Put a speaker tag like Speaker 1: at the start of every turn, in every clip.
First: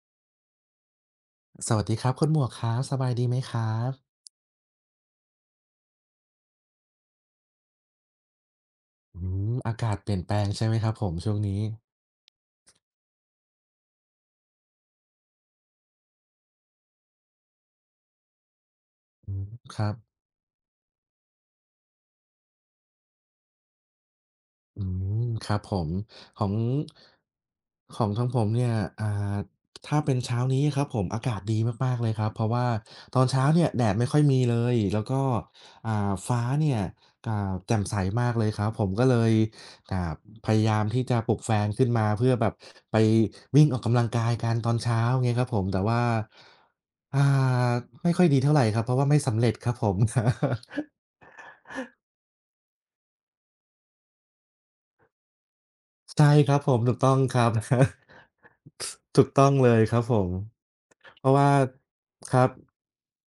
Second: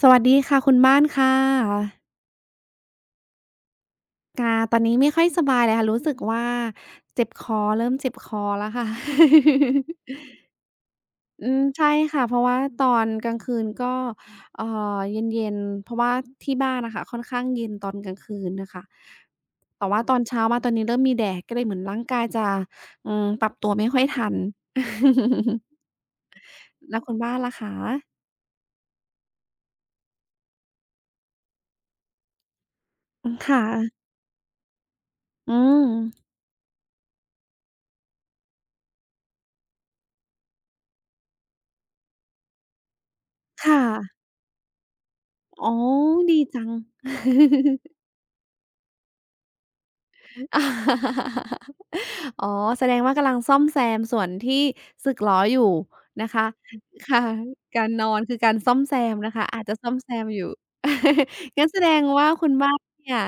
Speaker 1: สวัสดีค่ะคุณบ้านค่
Speaker 2: สวัสดี
Speaker 1: ะ
Speaker 2: ครับคุณหมวกครับสบายดีไหมครับ
Speaker 1: ค่ะตอนนี้ไม่ค่อยสบายเลยค่ะรู้สึกว่าเจ็บคอเริ่มเจ็บคอแล้วค่ะ
Speaker 2: อากาศเปลี่ยนแปล งใช่ไหมครับผมช่วง
Speaker 1: อื
Speaker 2: นี้
Speaker 1: มใช่ค่ะเพราะว่าตอนกลางคืนก็เอ่อเย็นๆเพราะว่าที่บ้านน่ะค่ะค่อนข้างเย็นตอนกลางคืนน่ะค่ะ
Speaker 2: อืมค
Speaker 1: แต่
Speaker 2: รับ
Speaker 1: ว่าตอนเช้ามาตอนนี้เริ่มมีแดดก็เลยเหมือนร่างกายจะปรับตัวไม่ค่อยทัน
Speaker 2: อื มครับผมของ
Speaker 1: แล้วคุณบ้านล่ะคะ
Speaker 2: ของทางผมเนี่ยอ่าถ้าเป็นเช้านี้ครับผมอากาศดีมากๆเลยครับเพราะว่าตอน
Speaker 1: อืม
Speaker 2: เช้า
Speaker 1: ค่ะ
Speaker 2: เนี่ยแดดไม่ค่อยมีเลยแล้วก็
Speaker 1: อืม
Speaker 2: อ่าฟ้าเนี่ยอ่าแจ่มใสมากเลยครับผมก็เลยอ่าพยายามที่จะปลุกแฟนขึ้นมาเพื่อแบบไปวิ่งออ
Speaker 1: ค่ะ
Speaker 2: กกำลังกายกันตอนเช้าเงี้ยครับผม
Speaker 1: อ๋อ
Speaker 2: แต่ว่า
Speaker 1: ดีจัง
Speaker 2: อ่าไม่ค่อยดีเท่าไรครับเพราะว่าไม่สำเร็จครับผม
Speaker 1: อ๋อแสดงว่ากำลังซ่อมแซมส่วนที่สึกหรออยู่
Speaker 2: ใช่
Speaker 1: นะคะ
Speaker 2: ครับผมถูกต้อง
Speaker 1: ค่ะ
Speaker 2: ครับ
Speaker 1: การนอนคือการซ่อมแซ ม
Speaker 2: ถูก
Speaker 1: นะ
Speaker 2: ต้
Speaker 1: คะ
Speaker 2: อง
Speaker 1: อาจ
Speaker 2: เล
Speaker 1: จะ
Speaker 2: ย
Speaker 1: ซ่อ
Speaker 2: ค
Speaker 1: ม
Speaker 2: รับ
Speaker 1: แซ
Speaker 2: ผ
Speaker 1: ม
Speaker 2: ม
Speaker 1: อยู่
Speaker 2: เพราะว่า
Speaker 1: งั้นแสดงว่า
Speaker 2: ครั
Speaker 1: คุ
Speaker 2: บ
Speaker 1: ณบ้านเนี่ย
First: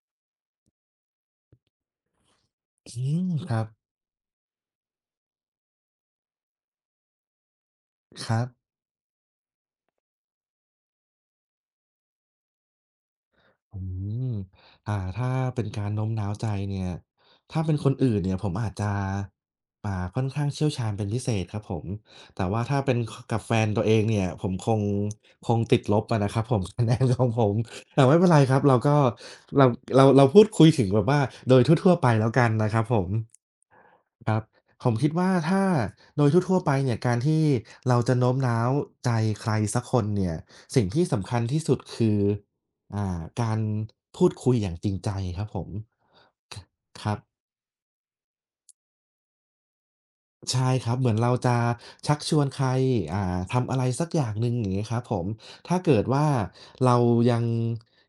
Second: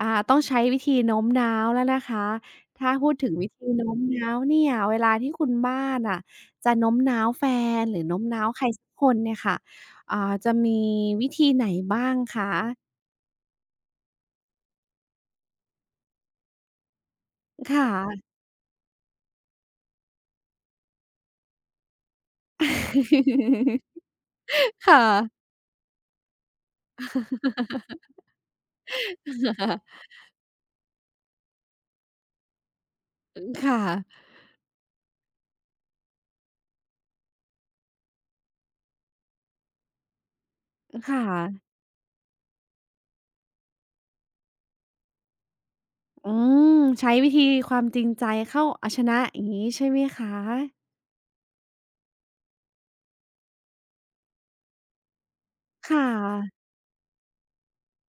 Speaker 1: อ่าต้องใช้วิธีโน้มน้าวแล้วนะคะถ้า
Speaker 2: อื
Speaker 1: พูด
Speaker 2: ม
Speaker 1: ถึงวิ
Speaker 2: ครั
Speaker 1: ธี
Speaker 2: บ
Speaker 1: โน้มน้าวเนี่ยเวลาที่คุณบ้านอ่ะจะโน้มน้าวแฟนหรือโน้ม
Speaker 2: ครั
Speaker 1: น้า
Speaker 2: บ
Speaker 1: วใครสักคนเนี่ยค่ะอ่าจะมีวิธีไหนบ้างคะ
Speaker 2: อืมถ้าเป็นการโน้มน้าวใจเนี่ย ถ้าเป็น
Speaker 1: ค่ะ
Speaker 2: คนอื่นเนี่ยผมอาจจะอ่าค่อนข้างเชี่ยวชาญเป็นพิเศษครับผม แต่ว่าถ้าเป็นคกับแฟนตั วเองเนี่ยผมคง
Speaker 1: ค่ะ
Speaker 2: ติดลบอะนะครับผม คะแนนของผม แต่ ไม่เป็นไรครับ เราก็เราเราพูดคุยถึงแบบว่าโดยทั่วๆไปแล้วกันนะครับผม
Speaker 1: ค่ะ
Speaker 2: ครับผมคิดว่าถ้าโดยทั่วๆไปเนี่ยการที่เราจะโน้มน้าวใจใครสักคนเนี่ยสิ่งที่
Speaker 1: ค่ะ
Speaker 2: สำคัญที่สุดคือ อ่าการพูดคุยอย่างจริงใจครับผม
Speaker 1: อื
Speaker 2: ค
Speaker 1: ม
Speaker 2: ค
Speaker 1: ใช้
Speaker 2: รับ
Speaker 1: วิธีความจริงใจเข้าเอาชนะอย่างงี้ใช่ไหมคะ
Speaker 2: ใช่ครับเหมือนเราจะชักชวนใครทำอะไรสักอย่างหนึ่งอย่างงี้ครับผมถ้าเกิ
Speaker 1: ค่
Speaker 2: ดว่า
Speaker 1: ะ
Speaker 2: เรายัง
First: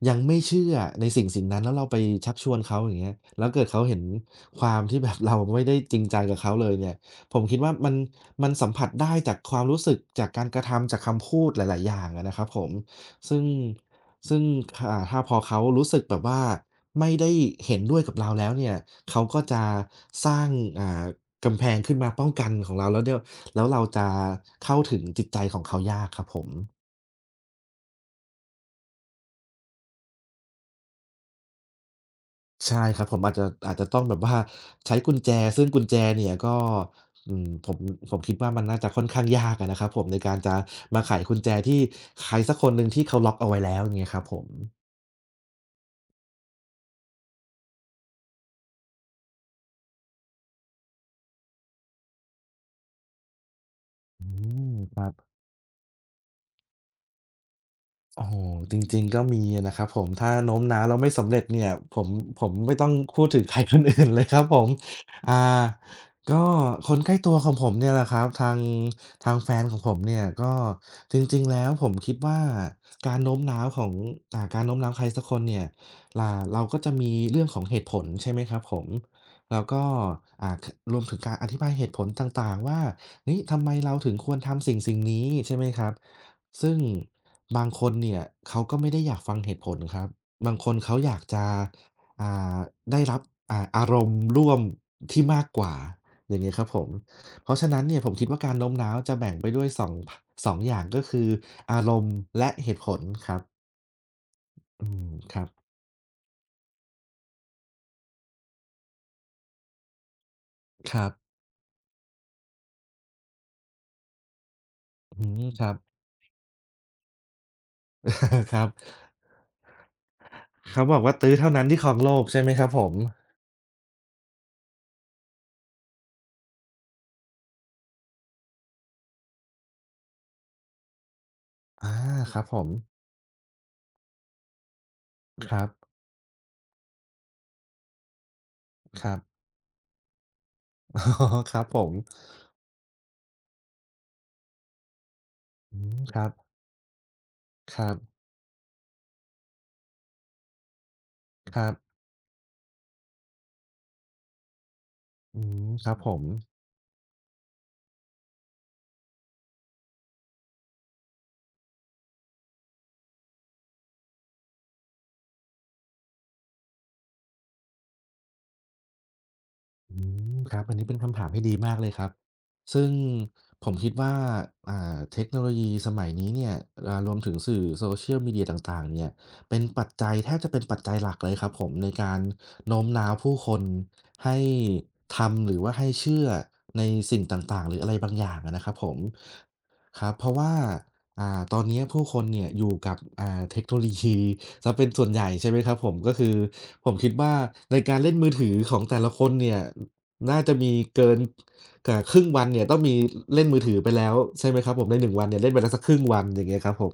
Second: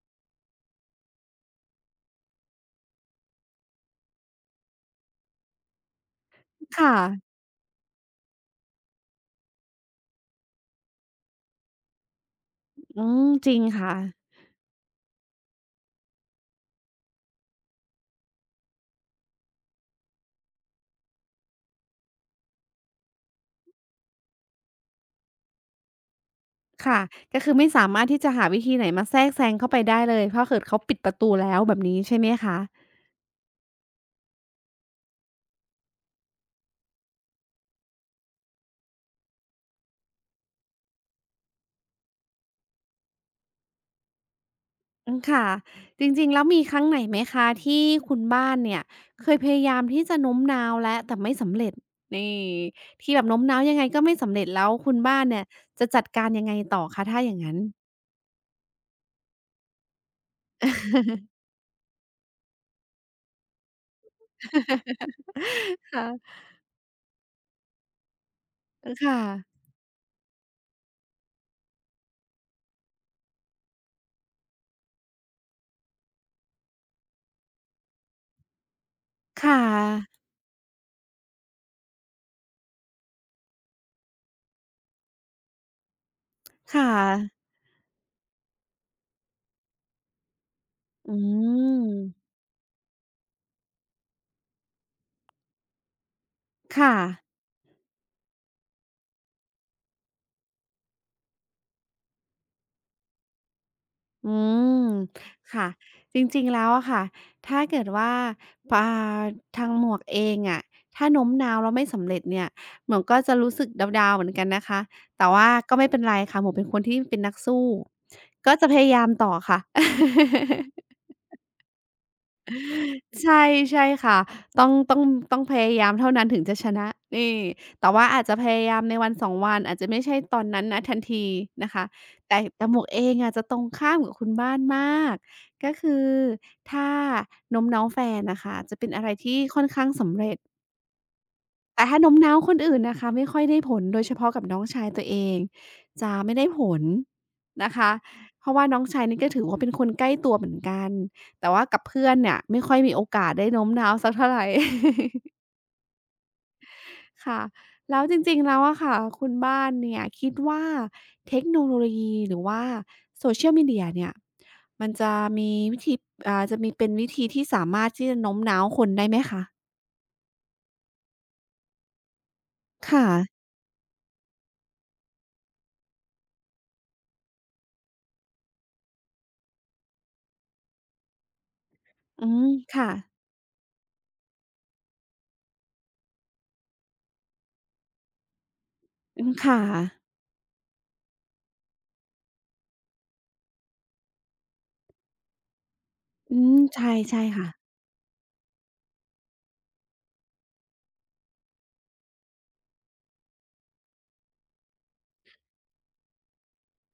Speaker 2: ยังไม่เชื่อในสิ่งสิ่งนั้นแล้วเราไปชักชวนเขาอย่างเงี้ยแล้วเกิดเขาเห็นความที่แบบเราไม่ได้จริงใจกับเขาเลย
Speaker 1: ค
Speaker 2: เนี่ย
Speaker 1: ่ะ
Speaker 2: ผมคิดว่ามันสัมผัสได้จากความรู้สึกจากการกระทำจากคำพูดหลายๆอย่างอะนะครับผม
Speaker 1: อืม
Speaker 2: ซึ่ง
Speaker 1: จริงค่ะ
Speaker 2: ซึ่งถ้าพอเขารู้สึกแบบว่าไม่ได้เห็นด้วยกับเราแล้วเนี่ยเขาก็จะสร้างอ่า กำแพงขึ้นมาป้องกันของเราแล้วเดี๋ยวแล้วเราจะเข้าถึงจิตใจของเขายากครับผม
Speaker 1: ค่ะ ก็คือไม่สามารถที่จะหาวิธีไหนมาแทรกแซงเข้าไปได้เลยถ้าเกิดเขาปิดประตูแล้วแบบนี้ใช่ไหมคะ
Speaker 2: ใช่ครับผมอาจจะต้องแบบว่าใช้กุญแจซึ่งกุญแจเนี่ยก็อืมผมคิดว่ามันน่าจะค่อนข้างยากอะนะครับผมในการจะมาไขกุญแจที่ใครสักคนหนึ่งที่เขาล็อกเอาไว้แล้วอย่างเงี้ยครับผม
Speaker 1: อืมค่ะจริงๆแล้วมีครั้งไหนไหมคะที่คุณบ้านเนี่ยเคยพยายามที่จะโน้มน้าวแล้วแต่ไม่สำเร็จนี่ที่แบบโน้มน้าวยังไงก็ไม่
Speaker 2: อื
Speaker 1: สำเร็จแล้
Speaker 2: ม
Speaker 1: วคุ
Speaker 2: ค
Speaker 1: ณ
Speaker 2: รับ
Speaker 1: บ้านเนี่ยจะจัดการยังไงต่อคะถ้าอย่างงั้น
Speaker 2: โอ้โฮจริงๆก็มีอะนะครับผมถ้าโน้มน้าวแล้วไม่สำเร็ จเนี่ยผมผมไม่ต้องพูดถึงใครคนอื่นเลยครับผมอ่า
Speaker 1: ค่ะ
Speaker 2: ก็คนใกล้ตัวของผมเนี่ยแหละครับทาง
Speaker 1: ค่ะ
Speaker 2: ทางแฟนของผมเนี่ยก็จริงๆแล้วผมคิดว่าการโน้มน้าวของการโน้มน้าวใครสักคนเนี่ยเราก็จะมีเรื่องของเหตุผลใช่ไหมครับผมแล้
Speaker 1: ค่ะ
Speaker 2: วก็อ่าครวมถึงการอธิบายเหตุผลต่างๆว่าเฮ้ยทำไมเราถึงควรทำสิ่งๆนี้ใช่ไหมครับ ซึ่ง
Speaker 1: ค่ะ
Speaker 2: บางคนเนี่ยเขาก็ไม่ได้อยากฟังเหตุผลครับบางคนเขาอ
Speaker 1: อื
Speaker 2: ยากจะอ่
Speaker 1: ม
Speaker 2: าได้รับอารมณ์ร่วมที่มากกว่าอย่างงี้ครับผม
Speaker 1: ค่ะ
Speaker 2: เพราะฉะนั้นเนี่ยผมคิดว่าการโน้มน้าวจะแบ่งไปด้วย2พสองอย่างก็คืออารมณ์และเหตุผลครับ
Speaker 1: อืม
Speaker 2: อืมครับ
Speaker 1: ค่ะจริงๆแล้วอะค่ะถ้าเกิดว่าปาทางหมวกเองอะ
Speaker 2: ครั
Speaker 1: ถ้า
Speaker 2: บ
Speaker 1: โน้มน้าวแล้วไม่สำเร็จเนี่ยหมวกก็จะรู้สึกดาวๆเหมือนกันนะคะ
Speaker 2: อื
Speaker 1: แต่
Speaker 2: ม
Speaker 1: ว่า
Speaker 2: ครั
Speaker 1: ก็
Speaker 2: บ
Speaker 1: ไม่เป็นไรค่ะหมวกเป็นคนที่เป็นนักสู้ ก็
Speaker 2: ครั
Speaker 1: จะ
Speaker 2: บ
Speaker 1: พยายามต่อค่ะ
Speaker 2: เขาบอกว่าตื้อเท่านั้นที่ครองโลกใช่ไหมครับผม
Speaker 1: ใช่ใช่ค่ะต้องต้องพยายามเท่านั้นถึงจะชนะนี่แต่ว่าอาจจะพยายามในวันสอ2วันอาจจะไม่ใช่ตอนนั้นณทันทีนะคะ
Speaker 2: อาค
Speaker 1: แต่
Speaker 2: รับผ
Speaker 1: แต่
Speaker 2: ม
Speaker 1: หมวกเองอะจะตรงข้ามกับคุณบ้านมาก
Speaker 2: ครับ
Speaker 1: ก็คือถ้าโน้มน้าวแฟนน่ะค่ะจะเป็น
Speaker 2: ค
Speaker 1: อะไร
Speaker 2: รับ
Speaker 1: ที่ค่อนข้างสำเร็จ
Speaker 2: อ๋อครับผ
Speaker 1: แต่
Speaker 2: ม
Speaker 1: ถ้าโน้มน้าวคนอื่นนะคะไม่ค่อยได้ผลโดยเฉพาะกับน้องชายตัวเอง
Speaker 2: อืม
Speaker 1: จะ
Speaker 2: ครับ
Speaker 1: ไม่ได้ผลนะ
Speaker 2: ครั
Speaker 1: คะ
Speaker 2: บ
Speaker 1: เพราะว่าน้องชายนี่ก็ถือว่าเป็นคนใกล้ตัวเหมือนกันแต่
Speaker 2: ค
Speaker 1: ว่า
Speaker 2: รับ
Speaker 1: กับเพื่อนเนี่ยไม่ค่อยมีโอกาสได้โน้มน้าวสักเท่าไร
Speaker 2: อื มครับผม
Speaker 1: ค่ะแล้วจริงๆแล้วอะค่ะคุณบ้านเนี่ยคิดว่าเทคโนโลยีหรือว่า Social Media เนี่ยมันจะมีวิธีอ่าจะมีเป็นวิธีที่สามารถที่จะโน้มน้าวคนได้ไหมคะ
Speaker 2: อืมครับอันนี้เป็นคำถามที่ดีมากเลยครับซึ่ง
Speaker 1: ค่ะ
Speaker 2: ผมคิดว่าเทคโนโลยีสมัยนี้เนี่ยรวมถึงสื่อ Social Media ต่างๆเนี่ยเป็นปัจจัยแทบจะเป็นปัจจัยหลักเลยครับผมในการ
Speaker 1: อืม
Speaker 2: โน้ม
Speaker 1: ค่ะ
Speaker 2: น้าวผู้คนให้ทำหรือว่าให้เชื่อในสิ่งต่างๆหรืออะไรบางอย่างอะนะครับผม
Speaker 1: อืมค่ะ
Speaker 2: ครับเพราะว่า อ่าตอนเนี้ยผู้คนเนี่ยอยู่กับเทคโนโลยี เสียเป็นส่วนใหญ่ใช่ไหมครับผมก็คือ
Speaker 1: อืม
Speaker 2: ผ
Speaker 1: ใช่
Speaker 2: มคิด
Speaker 1: ใช่
Speaker 2: ว่า
Speaker 1: ค่ะ
Speaker 2: ในการเล่นมือถือของแต่ละคนเนี่ยน่าจะมีเกินครึ่งวันเนี่ยต้องมีเล่นมือถือไปแล้วใช่ไหมครับผมในหนึ่งวันเนี่ยเล่นไปแล้วสักครึ่งวันอย่างเงี้ยครับผม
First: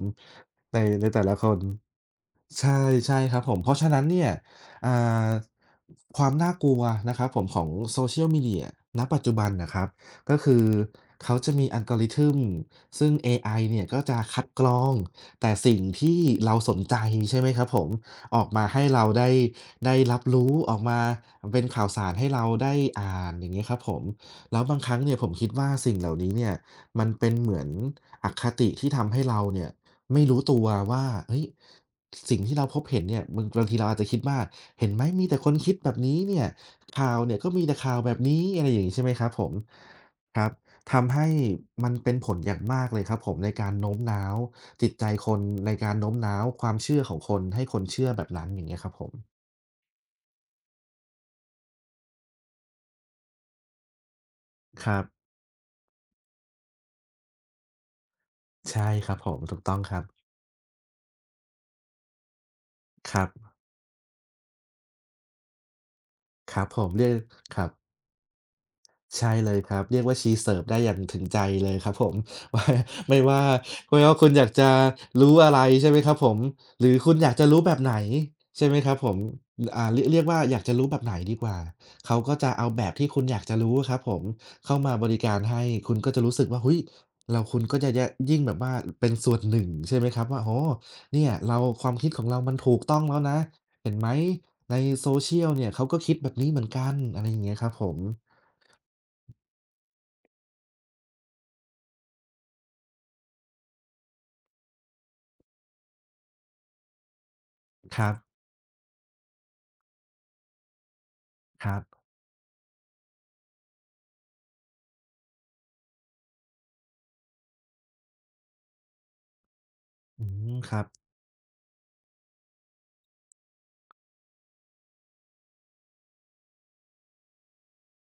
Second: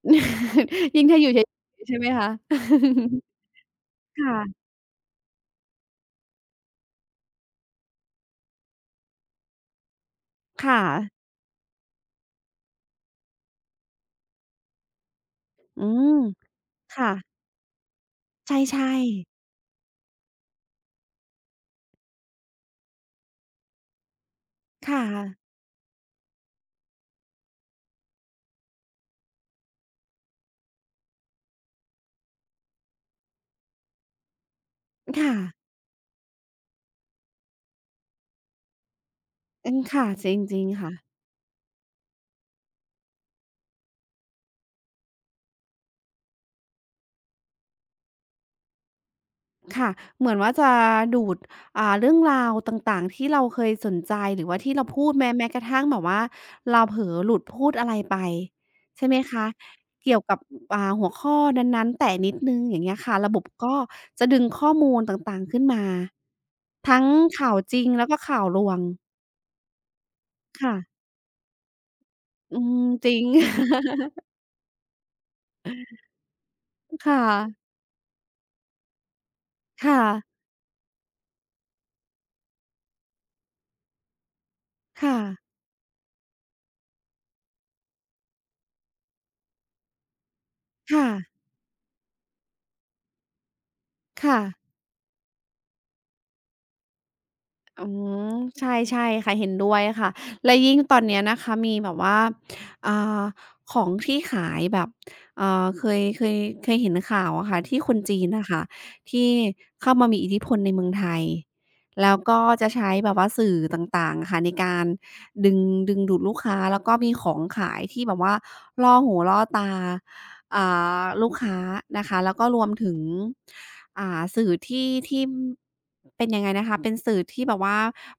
Speaker 2: ใน
Speaker 1: ยิ่
Speaker 2: ใน
Speaker 1: งถ้า
Speaker 2: แต่
Speaker 1: อยู่
Speaker 2: ละ
Speaker 1: เฉ
Speaker 2: ค
Speaker 1: ย
Speaker 2: น
Speaker 1: ๆใช่ไหมคะ
Speaker 2: ใช่ใช่ครับผมเพราะฉะนั้น เนี่ย
Speaker 1: ค่ะ
Speaker 2: อ่าความน่ากลัวนะครับผมของ Social Media ณปัจจุบันน่ะครับ ก็คือ
Speaker 1: ค่ะ
Speaker 2: เขาจะมี a l ก o r ิ t ึ m ซึ่งเอไอเนี่ยก็จะคัดกรองแต่สิ่ง
Speaker 1: อืม
Speaker 2: ที่เราสนใจ
Speaker 1: ค่ะ
Speaker 2: ใช่ไหมครับผมออก
Speaker 1: ใ
Speaker 2: มาให้
Speaker 1: ช่
Speaker 2: เราได้
Speaker 1: ๆ
Speaker 2: ได้รับรู้ออกมาเป็นข่าวสารให้เราได้อ่านอย่างงี้ครับผมแล้วบางครั้ง
Speaker 1: ค่ะ
Speaker 2: เนี่ยผมคิดว่าสิ่งเหล่านี้เนี่ยมันเป็นเหมือนอคติที่ทำให้เราเนี่ยไม่รู้ตัวว่าเฮ้ยสิ่งที่เราพบเห็นเนี่ยบางทีเราอาจจะคิดว่าเห็นไหม
Speaker 1: ค
Speaker 2: มีแต่คน
Speaker 1: ่ะ
Speaker 2: คิดแบบนี้เนี่ยข่าวเนี่ยก็มีแต่ข่าวแบบนี้อะไรอย่างงี้ใช่ไหมครับผม
Speaker 1: อืมค่ะจ
Speaker 2: ครับ
Speaker 1: ริงๆค่ะ
Speaker 2: ทำให้มันเป็นผลอย่างมากเลยครับผมในการโน้มน้าวจิตใจคนในการโน้มน้าวความเชื่อของคนให้คนเชื่อแบบนั้นอย่างเงี้ยครับผม
Speaker 1: ค่ะเหมือนว่าจะดูดอ่าเรื่องราวต่างๆที่เราเคยสนใจหรือว่าที่เรา
Speaker 2: ครับ
Speaker 1: พูดแม้กระทั่งแบบว่าเราเผลอหลุดพูดอะไรไป
Speaker 2: ใช่
Speaker 1: ใช่
Speaker 2: ครั
Speaker 1: ไหม
Speaker 2: บผม
Speaker 1: คะ
Speaker 2: ถูกต้องครับ
Speaker 1: เกี่ยวกับอ่าหัวข้อนั้นๆแตะนิดหนึ่งอย่างเงี้ย
Speaker 2: ค
Speaker 1: ค่ะ
Speaker 2: รั
Speaker 1: ระบบ
Speaker 2: บ
Speaker 1: ก็จะดึงข้อมูลต่างๆขึ้นมา
Speaker 2: ครับผม
Speaker 1: ทั้
Speaker 2: เรี
Speaker 1: ง
Speaker 2: ยก
Speaker 1: ข่า
Speaker 2: ค
Speaker 1: ว
Speaker 2: รับ
Speaker 1: จริงแล้วก็ข่าวลวง
Speaker 2: ใช่เลยครับเรียกว่าชีเซิร์ฟได้อย่าง
Speaker 1: ค่ะ
Speaker 2: ถึงใจเลยครับผม
Speaker 1: อื
Speaker 2: ว่า
Speaker 1: มจริ
Speaker 2: ไม่
Speaker 1: ง
Speaker 2: ว่าไม่ว่าคุณอยากจะรู้อะไรใช่ไหมครับผมหรือ คุณ
Speaker 1: ค่ะ
Speaker 2: อยากจะรู้แบบไหนใช่ไหมครับผมออ่าเรี
Speaker 1: ค่ะ
Speaker 2: ยกเรียกว่าอยากจะรู้แบบไหนดีกว่าเขาก็จะเอาแบบที่คุณอยากจะรู้อะครับผมเข้ามาบ
Speaker 1: ค่ะ
Speaker 2: ริการให้คุณก็จะรู้สึกว่าเฮ้ยเราคุณก็จะแยะยิ่งแบบว่าเป็นส่วนหนึ่งใช่ไหมครับว่าโอ้โฮ
Speaker 1: ค่ะ
Speaker 2: เนี่ยเราความคิดของเรามันถูกต้องแล้วนะเห็นไหม
Speaker 1: ค่ะ
Speaker 2: ใน social เนี่ยเขาก็คิดแบบนี้เหมือนกันอะไรอย่างเงี้ยครับผ
Speaker 1: อื
Speaker 2: ม
Speaker 1: มใช่ใช่ค่ะเห็นด้วยค่ะและยิ่งตอนเนี้ยนะคะมีแบบว่าอ่าของที่ขายแบบเอ่อเคยเคยเคยเห็นข่าวอะค่ะที่ค
Speaker 2: ค
Speaker 1: น
Speaker 2: รับ
Speaker 1: จีนน่ะค่ะที่เข้ามามีอิทธิพลในเมืองไทย
Speaker 2: ครับ
Speaker 1: แล้วก็จะใช้แบบว่าสื่อต่างๆอะค่ะในการดึงดึงดูดลูกค้าแล้วก็มีของขายที่แบบว่าล่อหูล่อตา
Speaker 2: อืม
Speaker 1: อ่
Speaker 2: ครับ
Speaker 1: าลูกค้านะคะแล้วก็รวมถึงอ่าสื่อที่เป็นยังไงนะคะเป็นสื่อที่แบบว่า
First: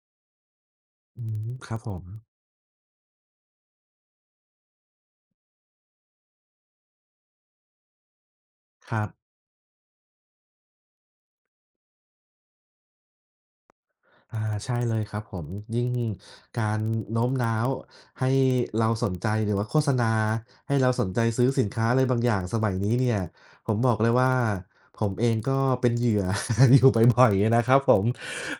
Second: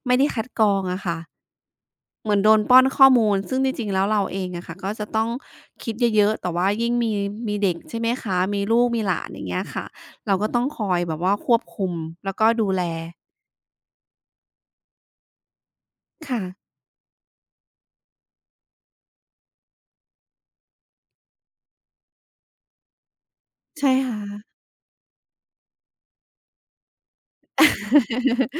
Speaker 1: ไม่ได้คัดกรองอะค่ะ
Speaker 2: อืมครับผม
Speaker 1: เหมือนโดนป้อนข้อมูลซึ่งจริงๆแล้วเราเองอะค่ะก็จะต้องคิดเยอะๆแต่ว่ายิ่งมีเด็กใช่ไหมคะมีลูก
Speaker 2: ค
Speaker 1: มี
Speaker 2: รั
Speaker 1: หลาน
Speaker 2: บ
Speaker 1: อย่างเงี้ยค่ะเราก็ต้องคอยแบบว่าควบคุมแล้วก็ดูแล
Speaker 2: อาใช่เลยครับผมยิ่งกา
Speaker 1: ค่ะ
Speaker 2: รโน้มน้าวให้เราสนใจหรือว่าโฆษณาให้เราสนใจซื้อสินค้าอะไรบางอย่างสมัยนี้เนี่ยผมบ
Speaker 1: ใช่
Speaker 2: อกเลย
Speaker 1: ค่ะ
Speaker 2: ว่าผมเองก็เป็นเหยื่อ อยู่บ่อยๆนะครับผม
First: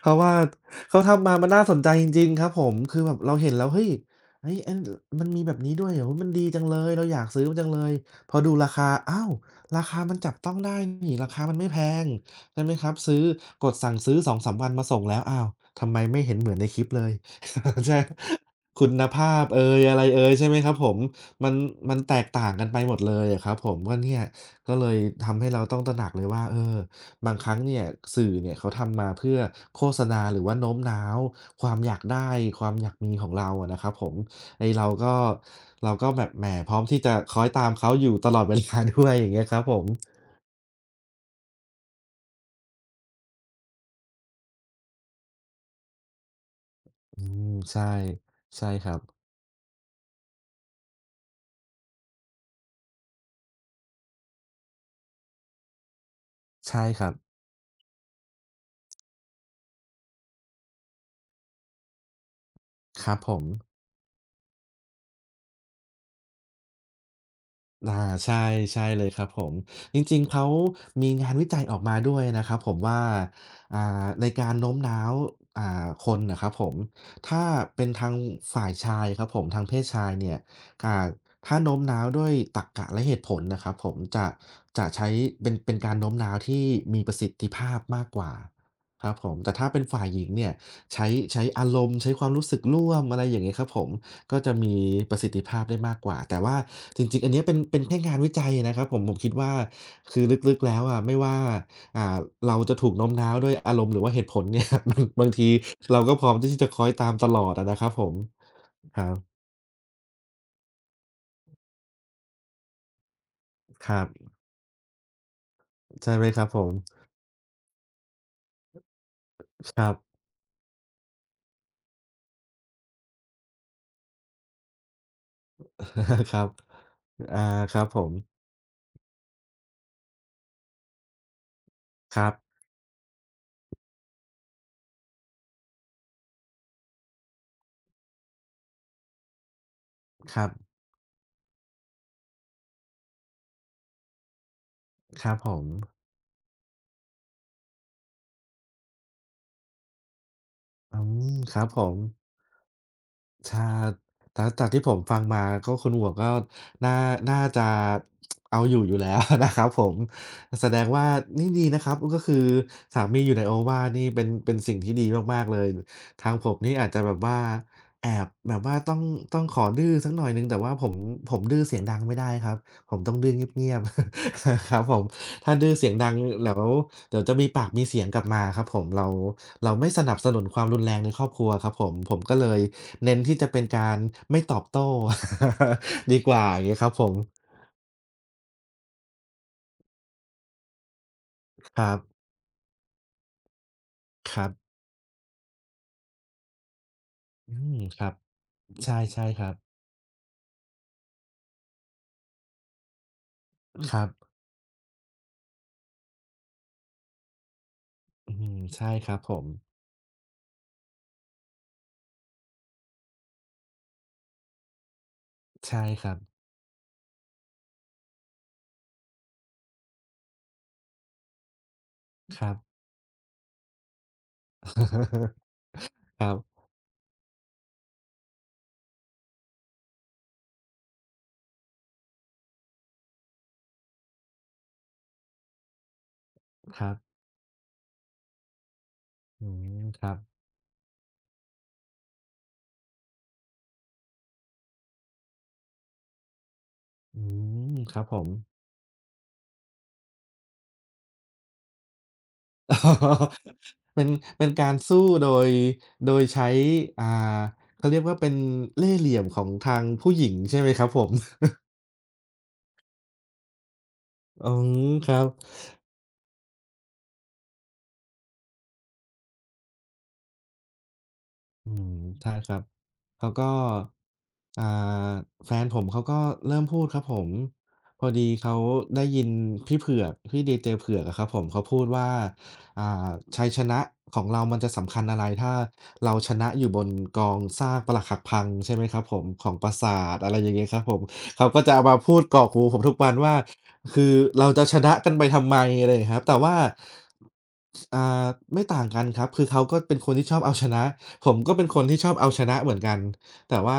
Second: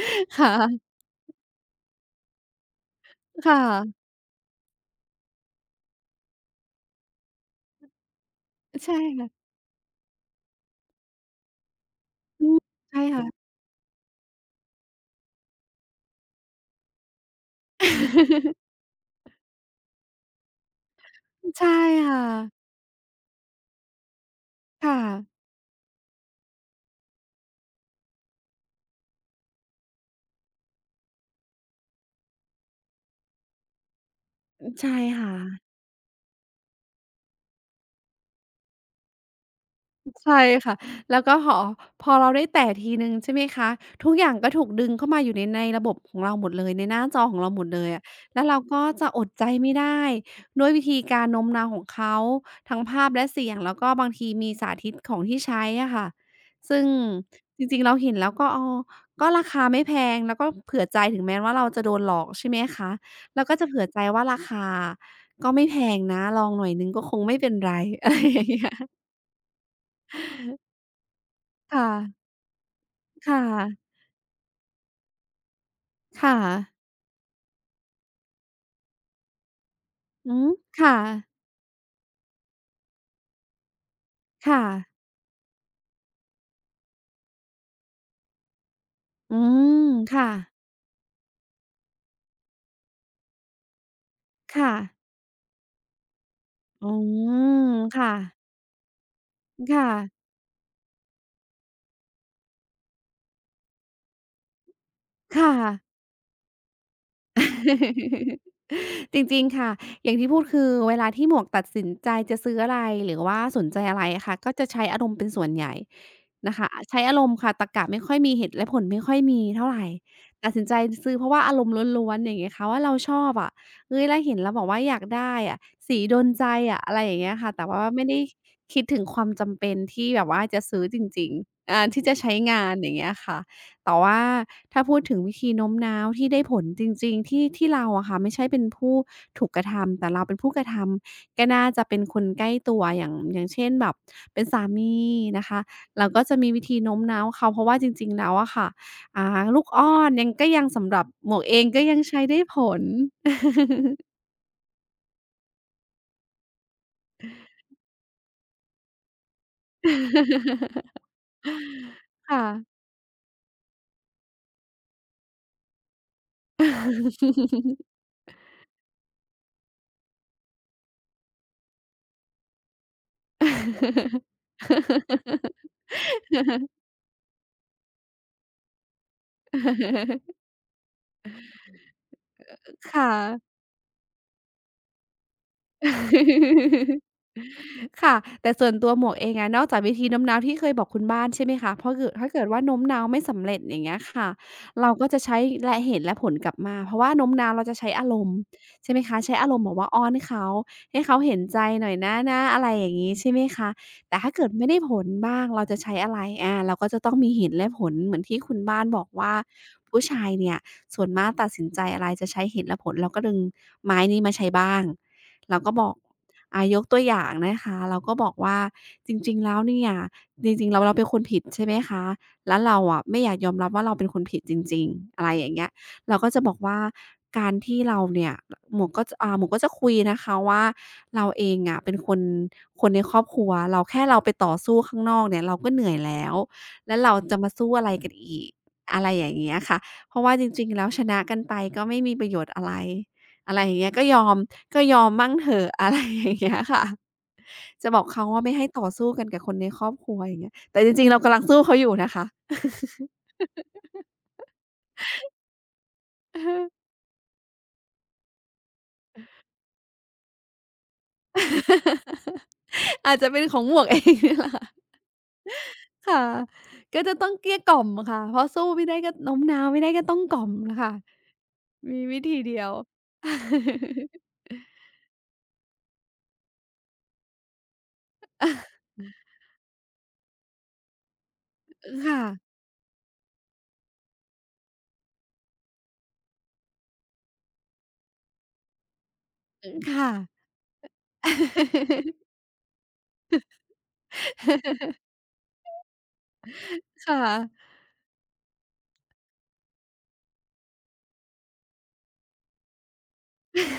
Speaker 2: เพราะว่า
Speaker 1: ค่ะ
Speaker 2: เขาทำมามันน่าสนใจจริงๆครับผมคือแบบเรา
Speaker 1: ค
Speaker 2: เห็นแล้วเฮ้ย
Speaker 1: ่ะ
Speaker 2: เฮ้ยอันมันมีแบบนี้ด้วยเหรอมันดีจังเลยเราอยากซื้อมันจังเลยพอดูราคา
Speaker 1: ใช่
Speaker 2: อ้าว
Speaker 1: ค่ะ
Speaker 2: ราคามันจับต้องได้นี่ราคามันไม่แพง
Speaker 1: อืม
Speaker 2: ใช่ไหมครับ
Speaker 1: ใช่
Speaker 2: ซื้อ
Speaker 1: ค่ะ
Speaker 2: กดสั่งซื้อ2-3วันมาส่งแล้วอ้าวทำไมไม่เห็นเหมือนในคลิปเลย ใช่ คุณภาพเอยอะไรเอยใช่ไหมครับผมมัน
Speaker 1: ใช่
Speaker 2: มันแต
Speaker 1: ค่ะ
Speaker 2: กต่างกันไปหมดเลยอะครับผมก็เนี่ยก็เลย
Speaker 1: ค่ะ
Speaker 2: ทำให้เราต้องตระหนักเลยว่าเออบางครั้งเนี่ยสื่อเนี่ยเขาทำมาเพื่อโฆษณาหรือว่าโน้มน้าวความอยากได้ความอยากมีของเราอะนะครับผมไอ้เรา
Speaker 1: ใช่
Speaker 2: ก็
Speaker 1: ค่ะ
Speaker 2: เราก็แบบแหมพร้อมที่จะค้อยตามเขาอยู่ตลอดเวลาด้วย อย่างเงี้ยครับผม
Speaker 1: ใช่ค่ะแล้วก็หอพอเราได้แตะทีหนึ่งใช่ไหมคะทุกอย่างก็ถูกดึงเข้ามาอยู่ในระบบของเราหมดเลยในหน้าจ
Speaker 2: อื
Speaker 1: อของเรา
Speaker 2: ม
Speaker 1: หมดเล
Speaker 2: ใช่
Speaker 1: ยอะแล้วเรา
Speaker 2: ใช่
Speaker 1: ก็
Speaker 2: ครับ
Speaker 1: จะอดใจไม่ได้ด้วยวิธีการโน้มน้าวของเขาทั้งภาพและเสียงแล้วก็บางทีมีสาธิตของที่ใช้อะค่ะซึ่
Speaker 2: ใช่
Speaker 1: ง
Speaker 2: ครับ
Speaker 1: จริงๆเราเห็นแล้วก็อ๋อก็ราคาไม่แพงแล้วก็เผื่อใจถึงแม้ว่าเราจะโดนหลอกใช่ไหมคะ
Speaker 2: ครับผ
Speaker 1: เรา
Speaker 2: ม
Speaker 1: ก็จะเผื่อใจว่าราคาก็ไม่แพงนะลองหน่อยหนึ่งก็คงไม่เป็นไร
Speaker 2: อา
Speaker 1: อะไร
Speaker 2: ใช่
Speaker 1: อย่างเงี้
Speaker 2: ใช่
Speaker 1: ย
Speaker 2: เลยครับผมจริงๆเขามีงานวิจัยออก
Speaker 1: ค่ะ
Speaker 2: มาด้วยนะครับผมว่า
Speaker 1: ค่
Speaker 2: อ่
Speaker 1: ะ
Speaker 2: าในการโน้มน้าวอ่าคน
Speaker 1: ค่ะ
Speaker 2: น่ะครับผมถ้าเป็นทางฝ่ายชายครับผมทางเพศชาย
Speaker 1: อื
Speaker 2: เนี่ย
Speaker 1: มค่ะ
Speaker 2: อ่าถ้าโน้มน้าวด้วยตรรกะและเหตุผลนะครับผมจะ
Speaker 1: ค่ะ
Speaker 2: ใช้เป็นการโน้มน้าวที่มีประสิทธิภาพมากกว่าครับผ
Speaker 1: อื
Speaker 2: มแต่ถ้าเป็น
Speaker 1: ม
Speaker 2: ฝ่ายหญิง
Speaker 1: ค่ะ
Speaker 2: เนี่ยใช้ใช้อารมณ์ใช้ความรู้สึกร่วมอะไรอย่างงี้ครับผม ก็จะ
Speaker 1: ค่ะ
Speaker 2: มีประสิทธิภาพได้มากกว่าแต่ว่า
Speaker 1: อื
Speaker 2: จริงๆอั
Speaker 1: ม
Speaker 2: นเนี้ยเป็นแค่
Speaker 1: ค่ะ
Speaker 2: งานวิจัยนะครับผมผมคิดว่าคื
Speaker 1: ค่ะ
Speaker 2: อลึกๆแล้วอะไม่ว่าอ่าเราจะถูกโน้มน้าวด้วยอารมณ์หรือว่าเหตุผลเนี่ย บางที
Speaker 1: ค่ะ
Speaker 2: เราก็พร้อมที่จะคล้อยตามตลอดอะนะครับผม ครั
Speaker 1: จ
Speaker 2: บ
Speaker 1: ริงๆค่ะอย่างที่พูดคือเวลาที่หมวกตัดสินใจจะซื้ออะไรหรือว่าสนใจ
Speaker 2: ค
Speaker 1: อะ
Speaker 2: รั
Speaker 1: ไร
Speaker 2: บ
Speaker 1: อะค่ะก็จะใช้อารมณ์เป็นส่วนใหญ่
Speaker 2: ใช่ไหมครับ
Speaker 1: นะ
Speaker 2: ผ
Speaker 1: คะ
Speaker 2: ม
Speaker 1: ใช้อารมณ์ค่ะตรรกะไม่ค่อยมีเหตุและผลไม่ค่อยมีเท่า
Speaker 2: ค
Speaker 1: ไร
Speaker 2: รับ
Speaker 1: ตัดสินใจซื้อเพราะว่าอารมณ์ล้วนๆอย่างเงี้ยค่ะว่าเราชอบอะเฮ้ยแล้วเห็นแล้วแบบว่าอยากได้อะสีโดน
Speaker 2: ครั
Speaker 1: ใจ
Speaker 2: บ
Speaker 1: อะอะไรอย่างเงี้ย
Speaker 2: อา
Speaker 1: ค่ะแต่
Speaker 2: ค
Speaker 1: ว่า
Speaker 2: รับผ
Speaker 1: ไม่ได้
Speaker 2: ม
Speaker 1: คิดถึงความจำเป็นที่แบบว่าจะซื้อจริงๆที่จะ
Speaker 2: ครับ
Speaker 1: ใช้งานอย่างเงี้ยค่ะ แต่ว่าถ้าพูดถึงวิธีโน้มน้าวที่ได้ผลจริงๆที่เราอะค่ะไม่ใช่เป็นผู้ถูกกระทำแต่เราเป็
Speaker 2: ค
Speaker 1: น
Speaker 2: รั
Speaker 1: ผู้กระ
Speaker 2: บ
Speaker 1: ทำก็น่าจะเป็นคนใกล้ตัวอย่างอย่างเช่นแบบเป็นสามี
Speaker 2: ครับ
Speaker 1: นะ
Speaker 2: ผ
Speaker 1: คะ
Speaker 2: ม
Speaker 1: เราก็จะมีวิธีโน้มน้าวเขาเพราะว่าจริงๆแล้วอะค่ะอ่าลูกอ้อนยังก็ยังสำห
Speaker 2: อื
Speaker 1: รับหม
Speaker 2: ม
Speaker 1: วก
Speaker 2: ค
Speaker 1: เอ
Speaker 2: รั
Speaker 1: ง
Speaker 2: บผ
Speaker 1: ก็
Speaker 2: ม
Speaker 1: ยังใช้ได้ผล
Speaker 2: ชาแต่จากที่ผมฟังมาก็คุณหมวกก็น่าน่าจะเอาอยู่แล้ว นะครับผม แสดงว่านี่ดีนะครับก็ คื
Speaker 1: ค่ะ
Speaker 2: อสามีอยู่ในโอวาทนี่เป็นสิ่งที่ดีมากๆเลยทางผมนี่อาจจะ แบบว่าแอบแบบว่าต้องขอดื้อสักหน่อยหนึ่งแต่ว่าผมดื้อเสียงดังไม่ได้ครับ ผมต้องดื้อเงียบๆ ครับผมถ้าดื้อเสียงดังเดี๋ยวเดี๋ยวจะมีปากมีเสียงกลับมาครับผมเราไม่สนับสนุนความรุนแรงในครอบครัวครับผมผมก็เลย
Speaker 1: ค่ะ
Speaker 2: เน้นที่จะเป็นการไม่ตอบโต้ ดีกว่าอย่างงี้ครับ ผม
Speaker 1: ค่ะแต่ส่วนตัวหมวกเองอะนอกจากวิธีโน้มน้าวที่เคยบอกคุณบ้านใช่ไหมคะ
Speaker 2: ค
Speaker 1: เพ
Speaker 2: รั
Speaker 1: ราะเกิด
Speaker 2: บ
Speaker 1: ถ้าเกิดว่าโน้มน้าวไม่สำเร็จอย่างเงี้ยค่ะ
Speaker 2: ครับ
Speaker 1: เราก็จะใช้และเหตุและผลกลับมาเพราะว่าโน้มน้าว
Speaker 2: อื
Speaker 1: เราจะ
Speaker 2: ม
Speaker 1: ใช้
Speaker 2: ค
Speaker 1: อา
Speaker 2: รับ
Speaker 1: รมณ์ใช่ไห
Speaker 2: ใช่
Speaker 1: มคะ
Speaker 2: ใช่
Speaker 1: ใช้
Speaker 2: ค
Speaker 1: อา
Speaker 2: รั
Speaker 1: ร
Speaker 2: บ
Speaker 1: มณ์แบบว่าอ้อนเขาให้เขาเห็นใจหน่อยนะนะอะไรอย่างงี้ใช่ไหมคะ
Speaker 2: ครั
Speaker 1: แต่
Speaker 2: บ
Speaker 1: ถ้าเกิดไม่ได้ผลบ้างเราจะใช้อะไรเราก็จะต้องมีเหตุและผลเหมือน
Speaker 2: อื
Speaker 1: ที่คุ
Speaker 2: ม
Speaker 1: ณบ้าน
Speaker 2: ใช่
Speaker 1: บอ
Speaker 2: ค
Speaker 1: ก
Speaker 2: รับผ
Speaker 1: ว่า
Speaker 2: ม
Speaker 1: ผู้ชายเนี่ยส่วนมากตัดสินใจอะไรจะใช้เหตุและผลเราก็ดึงไม้นี้มาใช้บ้างเราก็
Speaker 2: ใช่
Speaker 1: บอก
Speaker 2: ครับ
Speaker 1: ยกตัวอย่างนะคะเราก็บอกว่าจริงๆแล้วเนี่ยจริงๆเราเป็นคนผิดใช่ไหมคะ
Speaker 2: ครับ
Speaker 1: แล้วเราอะไม่อยากยอมรับว่าเราเป็นคนผิดจริงๆอะไรอย่างเงี้ย เรา
Speaker 2: ค
Speaker 1: ก็
Speaker 2: รับ
Speaker 1: จะบอกว่าการที่เราเนี่ยหมวกก็จะคุยนะคะว่าเราเองอะเป็นคนคนในครอบครัวเราแค่เราไปต่อสู้ข้างนอกเนี่ยเราก็เหนื่อยแล้ว
Speaker 2: ครั
Speaker 1: แล้
Speaker 2: บ
Speaker 1: วเราจะมาสู้อะไรกันอีกอะไรอย่าง
Speaker 2: อื
Speaker 1: เงี้ยค่ะ
Speaker 2: มครั
Speaker 1: เพ
Speaker 2: บ
Speaker 1: ราะว่าจริงๆแล้วชนะกันไปก็ไม่มีประโยชน์อะไร อะไรอย่างเงี้ยก็ยอมมั่งเถอะ อะไรอย่างเงี้ยค่ะ
Speaker 2: อืม
Speaker 1: จะ
Speaker 2: ค
Speaker 1: บ
Speaker 2: รั
Speaker 1: อ
Speaker 2: บ
Speaker 1: ก
Speaker 2: ผ
Speaker 1: เขา
Speaker 2: ม
Speaker 1: ว่าไม่ให้ต่อสู้กันกับคนในครอบครัวอย่างเงี้ยแต่จริงๆเรากำลังสู้เขาอยู่นะคะ
Speaker 2: เป็นการสู้โดย
Speaker 1: เอ
Speaker 2: ใช้
Speaker 1: อ
Speaker 2: อ่าเขาเรียกว่าเป็นเล่ห์เหลี่ยมของทางผู้หญิงใช่ไหมครับผม
Speaker 1: อาจจะเป็นของหมวกเองเนี่ยแห
Speaker 2: อื
Speaker 1: ละค่ะ
Speaker 2: มครับ
Speaker 1: ค่ะก็จะต้องเกลี้ยกล่อมอะค่ะเพราะสู้ไม่ได้ก็โน้มน้าวไม่ได้ก็ต้องกล่อมน่ะค่ะ
Speaker 2: อืม
Speaker 1: มีวิ
Speaker 2: ใช่
Speaker 1: ธี
Speaker 2: ครั
Speaker 1: เดี
Speaker 2: บ
Speaker 1: ยว
Speaker 2: เขาก็ อ่าแฟนผมเขาก็เริ่มพูดครับผมพอดีเขาได้ยินพี่เผือกพี่ดีเจเผือกอะครับผมเขาพูด
Speaker 1: เออ
Speaker 2: ว่า
Speaker 1: ค่ะ
Speaker 2: อ่าชัยชนะของเรามันจะสำคัญอะไรถ้าเราชนะอยู่บนกองซากปรักหักพังใช่ไหมครับผมของป
Speaker 1: อื
Speaker 2: รา
Speaker 1: อ
Speaker 2: สา
Speaker 1: ค่ะ
Speaker 2: ทอะไรอย่างเงี้ยครับผมเขาก็จะเอามาพูดกรอกหูผมทุกวันว่าคือเราจะช นะกันไปทำไมอะไรอย่างเงี้ยครับแต่ว่า
Speaker 1: ค่ะ
Speaker 2: อ่าไม่ต่างกันครับคือเขาก็เป็นคนที่ชอบเอาชนะ ผมก็เป็นคนที่ชอบเอาชนะเหมือนกันแต่ว่า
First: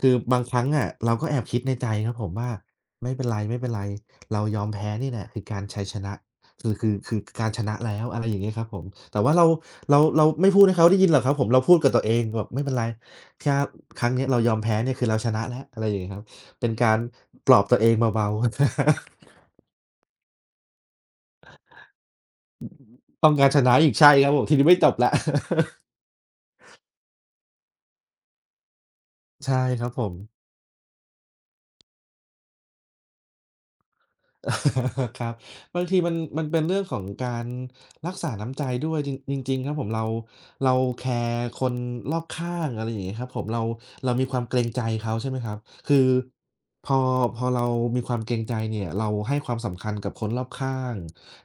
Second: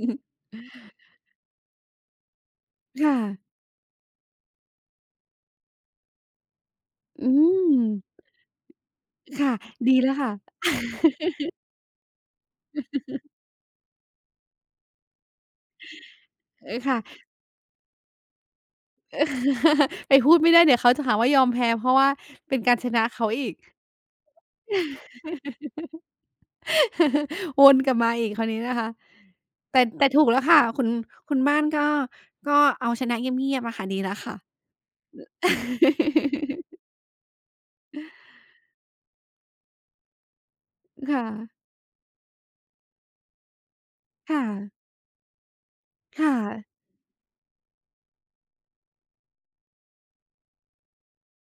Speaker 2: คือบาง ครั้งอะเราก็แอบคิดในใจครับผมว่าไม่
Speaker 1: ค่ะ
Speaker 2: เป็นไรไม่เป็นไรเรายอมแพ้นี่แหละคือการชัยชนะคือ
Speaker 1: อื
Speaker 2: การชนะแล้วอะ
Speaker 1: ม
Speaker 2: ไรอย่างเงี้ยครับผมแต่ว่าเรา
Speaker 1: ค่ะดี
Speaker 2: เรา
Speaker 1: แล้ว
Speaker 2: เรา
Speaker 1: ค่ะ
Speaker 2: ไม่พูดให้เขาได้ยินหรอกครับผมเราพูดกับตัวเองแบบไม่เป็นไรแค่ครั้งเนี้ยเรายอมแพ้เนี่ยคือเราชนะแล้วอะไรอย่างงี้ครับเป็
Speaker 1: เอ
Speaker 2: น
Speaker 1: อ
Speaker 2: กา
Speaker 1: ค่ะ
Speaker 2: รปลอบตัวเองเบาๆ
Speaker 1: ไปพูดไม่ได้เดี๋ยวเขาจะหาว่ายอมแพ้เพราะว่าเป็นการชนะ เขา
Speaker 2: ต้องการ
Speaker 1: อีก
Speaker 2: ชนะอีกใช่ครับผมทีนี้ไม่จบแล้ว
Speaker 1: วนกลับมาอีกคราวนี้นะคะ
Speaker 2: ใช่
Speaker 1: แต่
Speaker 2: ครับผ
Speaker 1: แต่
Speaker 2: ม
Speaker 1: ถูกแล้วค่ะคุณบ้านก็เอาชนะเงียบๆอะค่ะดีแล้วค่ะ
Speaker 2: ครับบางทีมันมันเป็นเรื่อง ของการรักษาน้ำใจด้วยจริงจริงๆครับผมเราแค
Speaker 1: ค่ะ
Speaker 2: ร์คนรอบข้างอะไรอย่างเงี้ยครับผมเรามีควา
Speaker 1: ค่ะ
Speaker 2: มเกรงใจเขาใช่ไหมครับคือ
Speaker 1: ค่ะ
Speaker 2: พอพอเรามีความเกรงใจเนี่ยเราให้ความสำคัญกับคนรอบข้าง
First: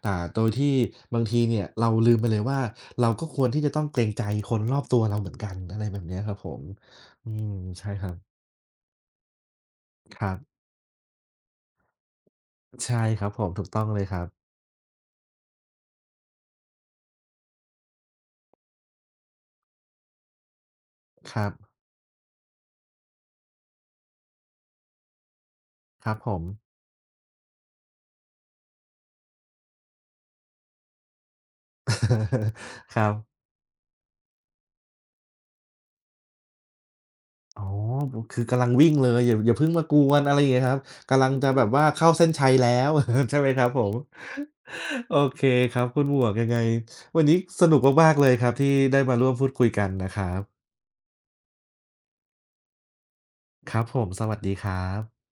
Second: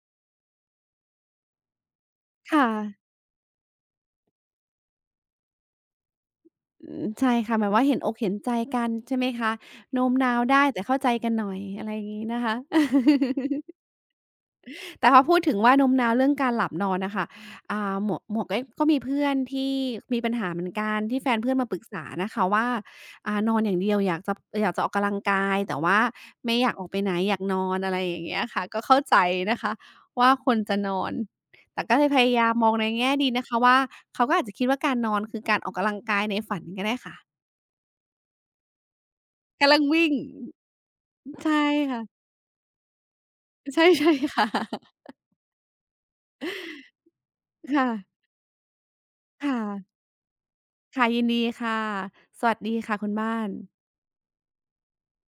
Speaker 2: โดยที่บางทีเนี่ยเราลืมไปเลยว่า
Speaker 1: ค่ะ
Speaker 2: เราก็ควรที่จะต้องเกรงใจคนรอบตัวเราเหมือนกันอะไรแบบเนี้ยครับผม
Speaker 1: อืม
Speaker 2: อื
Speaker 1: ใช่
Speaker 2: ม
Speaker 1: ค่ะหมายว่า
Speaker 2: ใช่
Speaker 1: เห็น
Speaker 2: ค
Speaker 1: อ
Speaker 2: รั
Speaker 1: กเห็น
Speaker 2: บ
Speaker 1: ใจกันใช่ไหมคะโน้ม
Speaker 2: ครั
Speaker 1: น้าว
Speaker 2: บ
Speaker 1: ได้แต่เข้าใจกันหน่อยอะไรอย่างนี้นะคะ
Speaker 2: ใช่ครับผมถูก ต้องเลยครับ
Speaker 1: แต่พอพูดถึงว่าโน้มน้าวเรื่องการหลับนอนน่ะค่ะหมวกเองก็มีเพื่อนที่มีปัญหาเหมือนกันที่แฟ
Speaker 2: ค
Speaker 1: น
Speaker 2: รับ
Speaker 1: เพื่อนมาปรึกษานะคะว่านอนอย่างเดียวอยากจะออกกำลังกายแต่ว่า
Speaker 2: ครับผม
Speaker 1: ไม่อยากออกไปไหนอยากนอนอะไรอย่างเงี้ยค่ะก็เข้าใจนะคะว่าคนจะนอนแต่ก็เลยพยายามมองใน
Speaker 2: ครั
Speaker 1: แง่ดี
Speaker 2: บ
Speaker 1: นะคะว่าเขาก็อาจจะคิดว่าการนอนคือการออกกำลังกายในฝันก็ได้ค่ะ
Speaker 2: อ๋อคือกำลังวิ่งเลยอย่าเพิ่ง
Speaker 1: กำลั
Speaker 2: มา
Speaker 1: ง
Speaker 2: ก
Speaker 1: วิ่
Speaker 2: ว
Speaker 1: ง
Speaker 2: นอะไรอย่างเงี้ยครับกำลังจะ
Speaker 1: ใช่
Speaker 2: แบบว่าเข้าเส้
Speaker 1: ค่ะ
Speaker 2: นชัยแล้ว ใช่ไหมครับผ
Speaker 1: ใช่
Speaker 2: ม
Speaker 1: ใช่ค่ะ
Speaker 2: โอเคครับคุณหมวกยังไงวันนี้สนุก
Speaker 1: ค่ะ
Speaker 2: มากๆเลยครับที่ได้มาร่วม
Speaker 1: ค
Speaker 2: พูดคุยกัน
Speaker 1: ่ะ
Speaker 2: นะครับ
Speaker 1: ค่ะยินดีค่ะสวัสดีค่ะคุณบ้าน
Speaker 2: ครับผมสวัสดีครับ